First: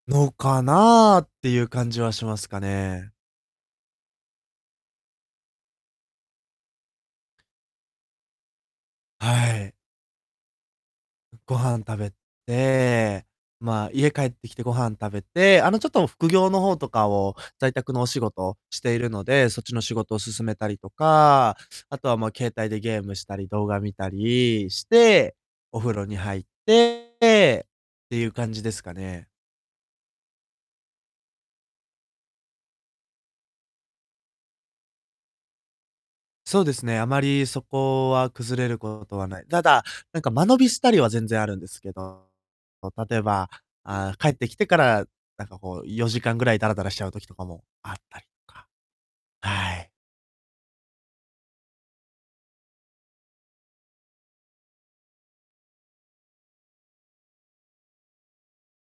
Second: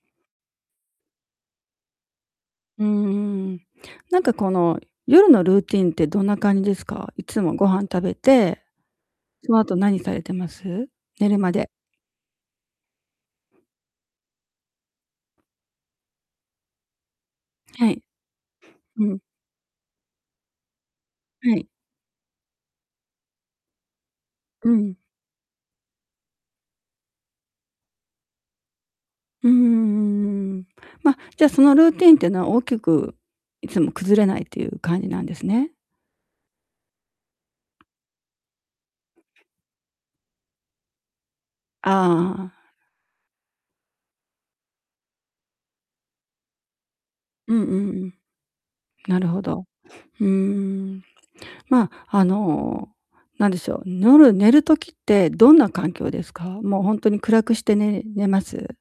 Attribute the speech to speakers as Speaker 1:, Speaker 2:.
Speaker 1: のかなってゆう、感じはしますか
Speaker 2: うんう
Speaker 1: ね。
Speaker 2: んうん。なんかこの、夜のルーティンってどんな感じですか？いつも、ご飯食べて、そ
Speaker 1: は
Speaker 2: の
Speaker 1: い。
Speaker 2: 後何されてます？寝るま
Speaker 1: ご
Speaker 2: で。
Speaker 1: 飯食べて、まあ、家帰ってきてご飯食べて、あの、ちょっと副業の方とかを、在
Speaker 2: は
Speaker 1: 宅
Speaker 2: い。
Speaker 1: のお仕事してい
Speaker 2: う
Speaker 1: る
Speaker 2: ん。
Speaker 1: ので、そっちの仕事を進めたりと
Speaker 2: は
Speaker 1: か、
Speaker 2: い。
Speaker 1: あとは、ま、携帯でゲームしたり、動画見たり
Speaker 2: う
Speaker 1: し
Speaker 2: ん。
Speaker 1: て、お風呂に入ってってゆう感じですかね。
Speaker 2: うーん、うんうん。ま、じゃあ、そのルーティーンっていうのは大きく、いつも崩れないっていう感じなんですね？
Speaker 1: そうですね。あまりそこは崩れることはない。ただ、なんか間延びしたりは全然あるんです
Speaker 2: あ
Speaker 1: けど、
Speaker 2: あああ。
Speaker 1: ま、例えば、ああ、帰ってきてから、なんかこう、4時間ぐらいダラダラしちゃう時とか
Speaker 2: うんう
Speaker 1: も
Speaker 2: ん
Speaker 1: あっ
Speaker 2: うん。
Speaker 1: たりとか。
Speaker 2: なるほど。
Speaker 1: はい。
Speaker 2: うーん。まあ、あの、なんでしょう、夜、寝る時ってどんな環境ですか？もう、ほんとに暗くして、ね寝ます？